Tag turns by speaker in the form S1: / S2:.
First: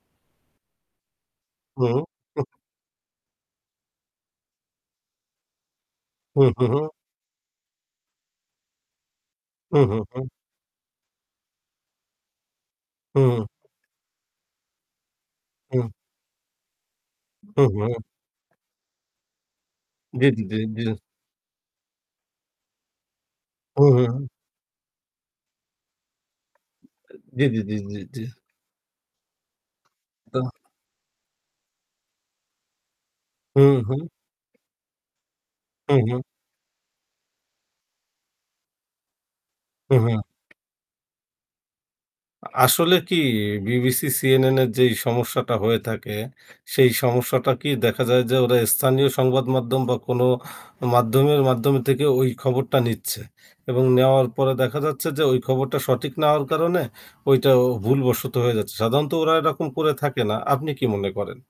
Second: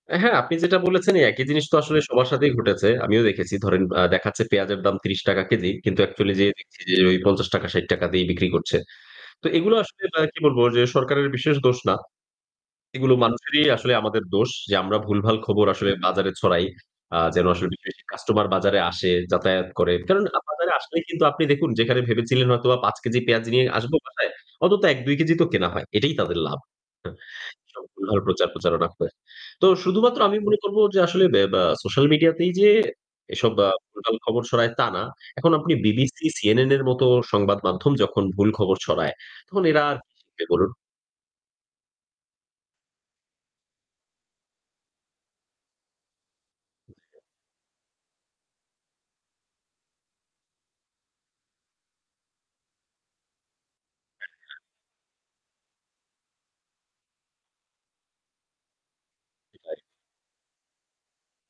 S1: আ হ্যাঁ, আপনি যেটা বলেছেন একই জিনিস তো
S2: হু,
S1: আসলে সবার
S2: হু।
S1: সাথেই ঘটেছে। আমিও দেখেছি ধরেন আ দেখাচ্ছে পেঁয়াজের দাম ৳৩০ কেজি। কিন্তু অ্যাকচুয়ালি
S2: হু,
S1: যে
S2: হু,
S1: দেখছি
S2: হু।
S1: যে ওই ৳৫০, ৳৬০ দিয়েই বিক্রি করছে। তো এগুলো
S2: হু, হু,
S1: আসলে এ
S2: হু।
S1: কি বলব যে সরকারের বিশেষ দোষ না। এগুলো
S2: হুম, হুম।
S1: মানুষেরই আসলে আমাদের দোষ যে আমরা ভুলভাল খবর আসলে
S2: হুম।
S1: বাজারে ছড়াই। আ যেন
S2: হু,
S1: আসলে বেশি, বেশ
S2: হু।
S1: কাস্টমার বাজারে আসে, যাতায়াত করে। কারণ
S2: জ্বী, জ্বী, জ্বী,
S1: বাজারে
S2: জ্বী।
S1: আসলেই কিন্তু আপনি দেখুন যেখানে ভেবেছিলেন হয়তোবা ৳৫ কেজি পেঁয়াজ নিয়ে
S2: হু,
S1: আসব
S2: হু।
S1: বাসায় অন্তত ১, ২ কেজি তো কেনা হয়। এটাই তাদের লাভ।
S2: জ্বী, জ্বী, জ্বী, জ্বী,
S1: ভুলভাল
S2: জ্বী।
S1: প্রচার প্রচারণা করে। তো শুধুমাত্র আমি
S2: তো
S1: মনে করব যে আসলে বে বে সোশ্যাল মিডিয়াতেই যে এসব
S2: হুম, হুম।
S1: ভুলভাল খবর ছড়ায় তা না। এখন আপনি
S2: হু, হু।
S1: বিবিসি, সিএনএন এর মতো সংবাদ মাধ্যম যখন ভুল খবর ছড়ায়, তখন এরা
S2: হু,
S1: আর
S2: হু।
S1: কি শিখবে বলুন?
S2: আসলে কি বিবিসি, সিএনএ এর যেই সমস্যাটা হয়ে থাকে সেই
S1: জি।
S2: সমস্যাটা কি দেখা যায় যে ওরা স্থানীয় সংবাদ মাধ্যম বা কোনো মাধ্যমের মাধ্যম থেকে ওই খবরটা নিচ্ছে এবং নেওয়ার
S1: হ্যাঁ,
S2: পরে
S1: হ্যাঁ।
S2: দেখা যাচ্ছে যে ওই খবরটা সঠিক না হওয়ার কারণে ওইটা ভুলবশত হয়ে যাচ্ছে। সাধারণত ওরা এরকম
S1: সেটাই।
S2: করে থাকে না আপনি কী মনে করেন?